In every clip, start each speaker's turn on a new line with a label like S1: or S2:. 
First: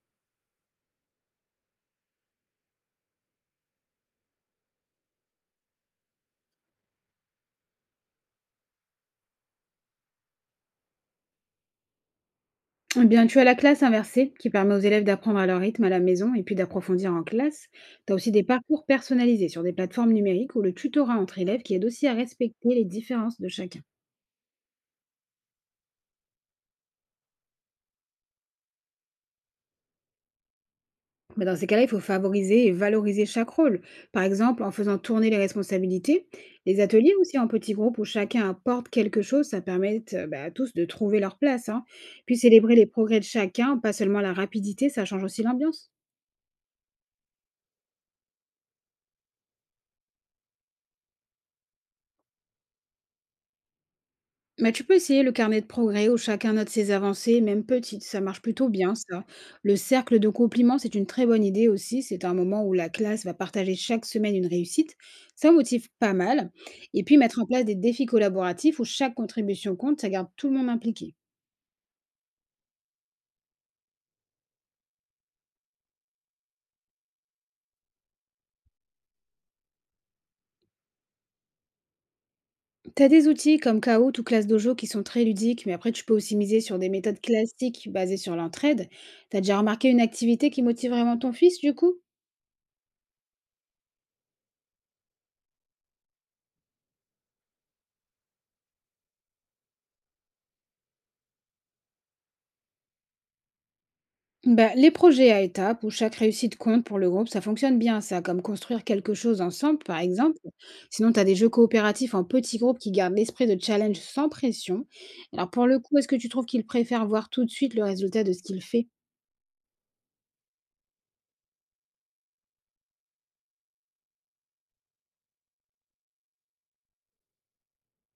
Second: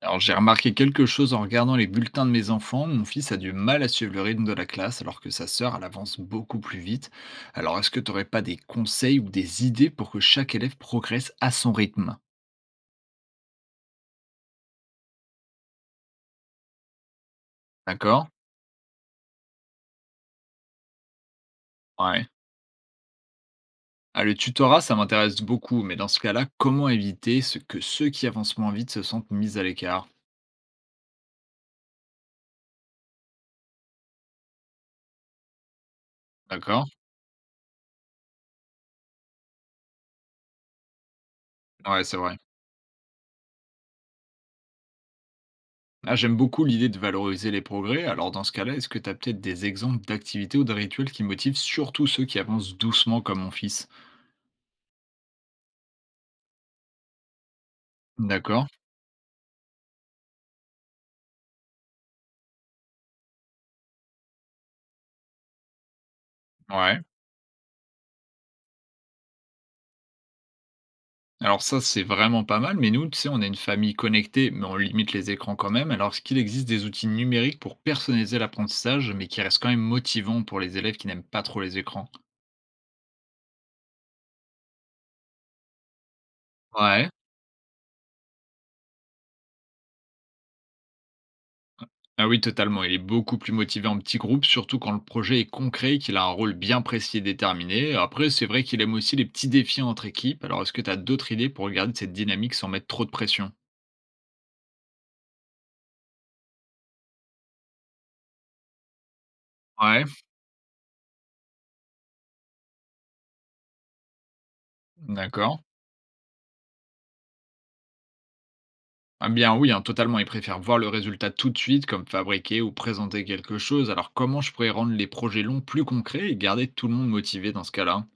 S1: Alors, j'ai remarqué quelque chose en regardant les bulletins de mes enfants. Mon fils a du mal à suivre le rythme de la classe, alors que sa sœur, elle avance beaucoup plus vite. Alors, est-ce que tu n'aurais pas des conseils ou des idées pour que chaque élève progresse à son rythme?
S2: Eh bien, tu as la classe inversée qui permet aux élèves d'apprendre à leur rythme à la maison et puis d'approfondir en classe. Tu as
S1: D'accord.
S2: aussi des parcours personnalisés sur des plateformes numériques ou le tutorat entre élèves qui aide aussi à
S1: Ouais.
S2: respecter les différences de chacun.
S1: Ah, le tutorat, ça m'intéresse beaucoup, mais dans ce cas-là, comment éviter ce que ceux qui avancent moins vite se sentent mis à l'écart?
S2: Mais dans ces cas-là, il faut favoriser et valoriser chaque rôle. Par exemple, en faisant tourner les responsabilités, les
S1: D'accord.
S2: ateliers aussi en petits groupes où chacun apporte quelque chose, ça permet bah, à tous de trouver leur place, hein.
S1: Ouais, c'est vrai.
S2: Puis célébrer les progrès de chacun, pas seulement la rapidité, ça change aussi l'ambiance.
S1: Ah, j'aime beaucoup l'idée de valoriser les progrès. Alors, dans ce cas-là, est-ce que tu as peut-être des exemples d'activités ou de rituels qui motivent surtout ceux qui avancent doucement comme mon fils?
S2: Bah, tu peux essayer le carnet de progrès où chacun note ses avancées, même petites, ça marche
S1: D'accord.
S2: plutôt bien ça. Le cercle de compliments, c'est une très bonne idée aussi, c'est un moment où la classe va partager chaque semaine une réussite, ça motive pas mal.
S1: Ouais.
S2: Et puis mettre en place des défis collaboratifs où chaque contribution compte, ça garde tout le monde impliqué.
S1: Alors ça, c'est vraiment pas mal, mais nous, tu sais, on est une famille connectée, mais on limite les écrans quand même. Alors, est-ce qu'il existe des outils numériques pour personnaliser l'apprentissage, mais qui restent quand même motivants pour les élèves qui n'aiment pas trop les écrans?
S2: T'as des outils comme Kahoot ou Classe Dojo qui sont très ludiques, mais après tu peux aussi miser sur des
S1: Ouais.
S2: méthodes classiques basées sur l'entraide. T'as déjà remarqué une activité qui motive vraiment ton fils du coup?
S1: Ah oui, totalement. Il est beaucoup plus motivé en petit groupe, surtout quand le projet est concret et qu'il a un rôle bien précis et déterminé. Après, c'est vrai qu'il aime aussi les petits défis entre équipes. Alors, est-ce que tu as d'autres idées pour garder cette dynamique sans mettre trop de pression?
S2: Bah, les projets à étapes où chaque réussite compte pour le groupe, ça fonctionne bien, ça, comme construire quelque chose ensemble, par
S1: Ouais,
S2: exemple. Sinon, tu as des jeux coopératifs en petits groupes qui gardent l'esprit de challenge sans pression. Alors,
S1: d'accord.
S2: pour le coup, est-ce que tu trouves qu'ils préfèrent voir tout de suite le résultat de ce qu'ils fait?
S1: Ah bien oui, hein, totalement. Ils préfèrent voir le résultat tout de suite, comme fabriquer ou présenter quelque chose. Alors comment je pourrais rendre les projets longs plus concrets et garder tout le monde motivé dans ce cas-là?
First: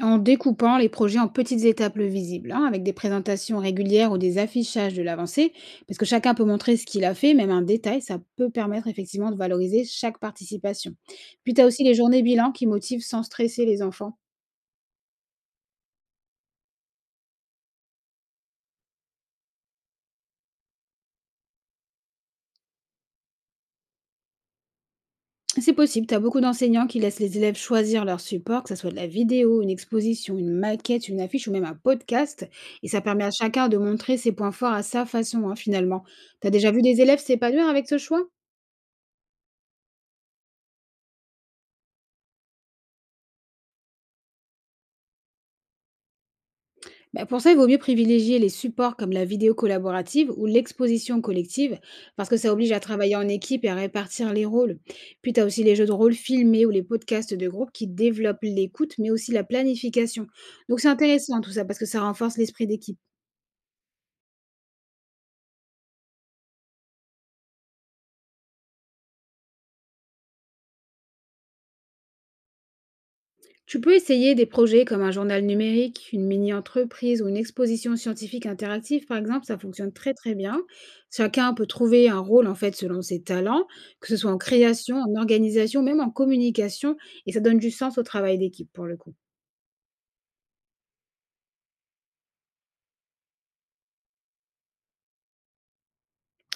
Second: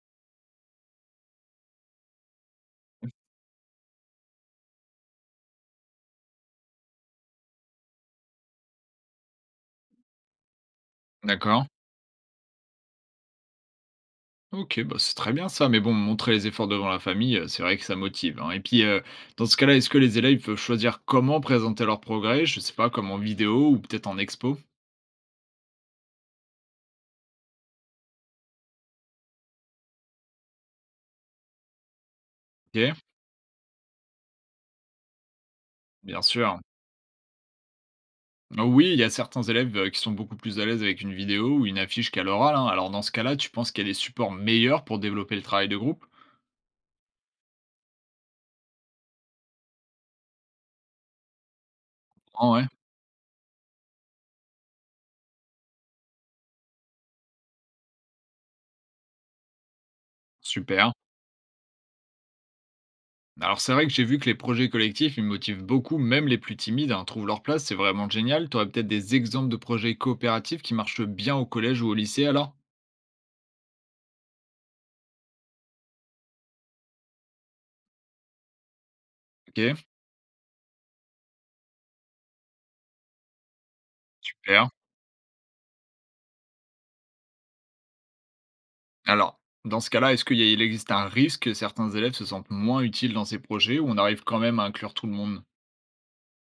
S2: En découpant les projets en petites étapes visibles, hein, avec des présentations régulières ou des affichages de l'avancée, parce que chacun peut montrer ce qu'il a fait, même un détail, ça peut permettre effectivement de valoriser chaque participation. Puis, tu
S1: D'accord.
S2: as aussi les journées bilan qui motivent sans stresser les enfants.
S1: Ok, bah c'est très bien ça, mais bon, montrer les efforts devant la famille, c'est vrai que ça motive, hein. Et puis, dans ce cas-là, est-ce que les élèves peuvent choisir comment présenter leur progrès? Je sais pas, comme en vidéo ou peut-être en expo?
S2: C'est possible, tu as beaucoup d'enseignants qui laissent les élèves choisir leur support, que ce soit de la vidéo, une exposition, une maquette, une affiche ou même un podcast. Et
S1: Ok,
S2: ça permet à chacun de montrer ses points forts à sa façon, hein, finalement.
S1: bien
S2: Tu as
S1: sûr.
S2: déjà vu des élèves s'épanouir avec ce choix?
S1: Ah oui, il y a certains élèves qui sont beaucoup plus à l'aise avec une vidéo ou une affiche qu'à l'oral, hein. Alors, dans ce cas-là, tu penses qu'il y a des supports meilleurs pour développer le travail de groupe?
S2: Bah, pour ça, il vaut mieux privilégier les supports comme la vidéo collaborative ou l'exposition collective, parce que
S1: Ah
S2: ça
S1: ouais.
S2: oblige à travailler en équipe et à répartir les rôles. Puis tu as aussi les jeux de rôle filmés ou les podcasts de groupe qui développent l'écoute, mais aussi la planification. Donc c'est
S1: Super.
S2: intéressant tout ça, parce que ça renforce l'esprit d'équipe.
S1: Alors c'est vrai que j'ai vu que les projets collectifs, ils me motivent beaucoup, même les plus timides, hein, trouvent leur place, c'est vraiment génial. Tu aurais peut-être des exemples de projets coopératifs qui marchent bien au collège ou au lycée alors?
S2: Tu peux essayer des projets comme un journal numérique, une mini-entreprise ou une exposition scientifique interactive, par exemple, ça
S1: Ok,
S2: fonctionne très très bien. Chacun peut trouver un rôle en fait selon ses talents, que ce soit en
S1: super.
S2: création, en organisation, même en communication, et ça donne du sens au travail d'équipe pour le coup.
S1: Alors, dans ce cas-là, est-ce qu'il y a- il existe un risque que certains élèves se sentent moins utiles dans ces projets ou on arrive quand même à inclure tout le monde?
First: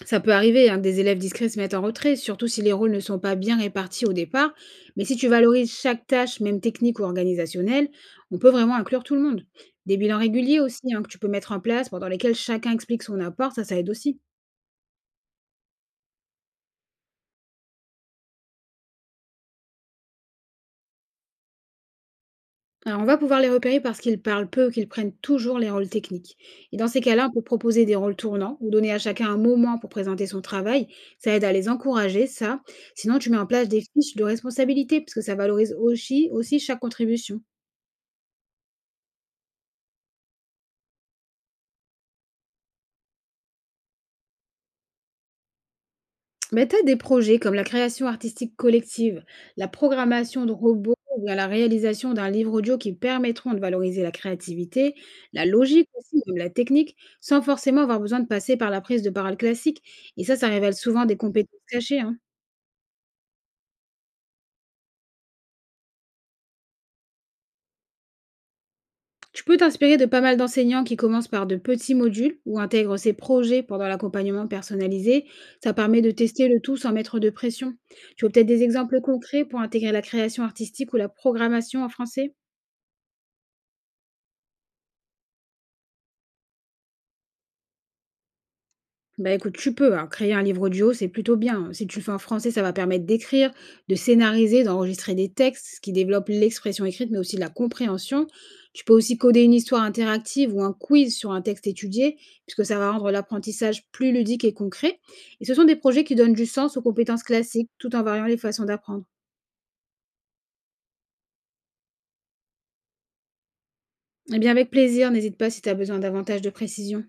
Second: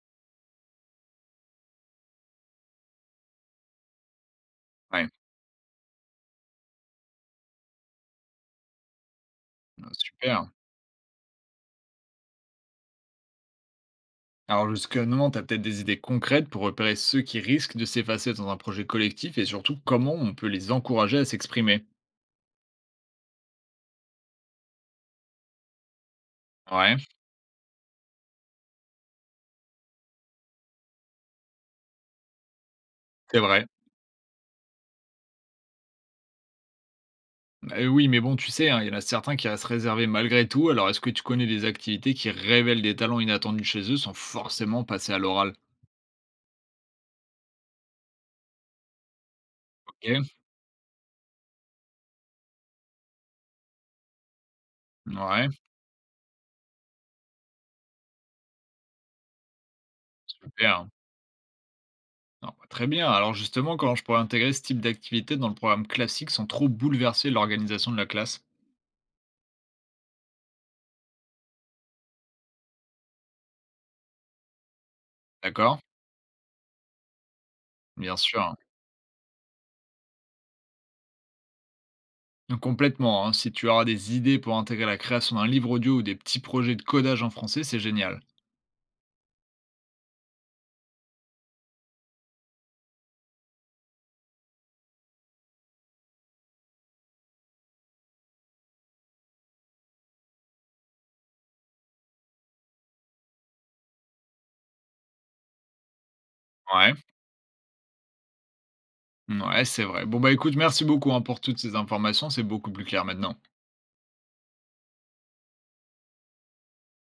S2: Ça peut arriver hein, que des élèves discrets se mettent en retrait, surtout si les rôles ne sont pas bien répartis au départ, mais
S1: Ouais,
S2: si tu valorises chaque tâche, même technique ou organisationnelle, on peut vraiment inclure tout le monde. Des bilans
S1: super.
S2: réguliers aussi hein, que tu peux mettre en place pendant lesquels chacun explique son apport, ça aide aussi.
S1: Alors jusqu'à maintenant, tu as peut-être des idées concrètes pour repérer ceux qui risquent de s'effacer dans un projet collectif et surtout comment on peut les encourager à s'exprimer.
S2: Alors, on va pouvoir les repérer parce qu'ils parlent peu ou qu'ils prennent toujours les rôles techniques. Et dans
S1: Ouais,
S2: ces cas-là, on peut proposer des rôles tournants ou donner à chacun un moment pour présenter son travail. Ça aide à les encourager, ça. Sinon, tu mets
S1: c'est
S2: en
S1: vrai.
S2: place des fiches de responsabilité parce que ça valorise aussi chaque contribution.
S1: Oui, mais bon, tu sais, hein, il y en a certains qui restent réservés malgré tout. Alors, est-ce que tu connais des activités qui révèlent des talents inattendus chez eux sans forcément passer à l'oral?
S2: Mais tu as des projets comme la création artistique collective, la
S1: OK,
S2: programmation de robots ou bien la réalisation d'un livre audio qui permettront de valoriser la créativité, la
S1: ouais,
S2: logique aussi, même la technique, sans forcément avoir besoin de passer par la prise de parole classique. Et ça révèle
S1: super.
S2: souvent des compétences cachées, hein.
S1: Non, bah, très bien. Alors justement, comment je pourrais intégrer ce type d'activité dans le programme classique sans trop bouleverser l'organisation de la classe?
S2: Tu peux t'inspirer de pas mal d'enseignants qui commencent par de petits modules ou intègrent ces projets pendant l'accompagnement personnalisé. Ça
S1: D'accord.
S2: permet de tester le tout sans mettre de pression.
S1: Bien
S2: Tu veux peut-être
S1: sûr.
S2: des exemples concrets pour intégrer la création artistique ou la programmation en français?
S1: Mmh, complètement, hein. Si tu auras des idées pour intégrer la création d'un livre audio ou des petits projets de codage en français, c'est génial.
S2: Bah, écoute, tu peux, hein, créer un livre audio, c'est plutôt bien. Si tu le fais en français, ça va permettre d'écrire, de scénariser, d'enregistrer des textes, ce qui développe l'expression écrite, mais aussi la compréhension. Tu peux aussi coder une histoire interactive ou un quiz sur un texte étudié, puisque ça va rendre l'apprentissage plus ludique et concret. Et ce sont des projets qui donnent du sens aux
S1: Ouais,
S2: compétences classiques, tout en variant les façons d'apprendre.
S1: ouais, c'est vrai. Bon, bah, écoute, merci beaucoup, hein, pour toutes ces informations, c'est beaucoup plus clair maintenant.
S2: Eh bien, avec plaisir, n'hésite pas si tu as besoin davantage de précision.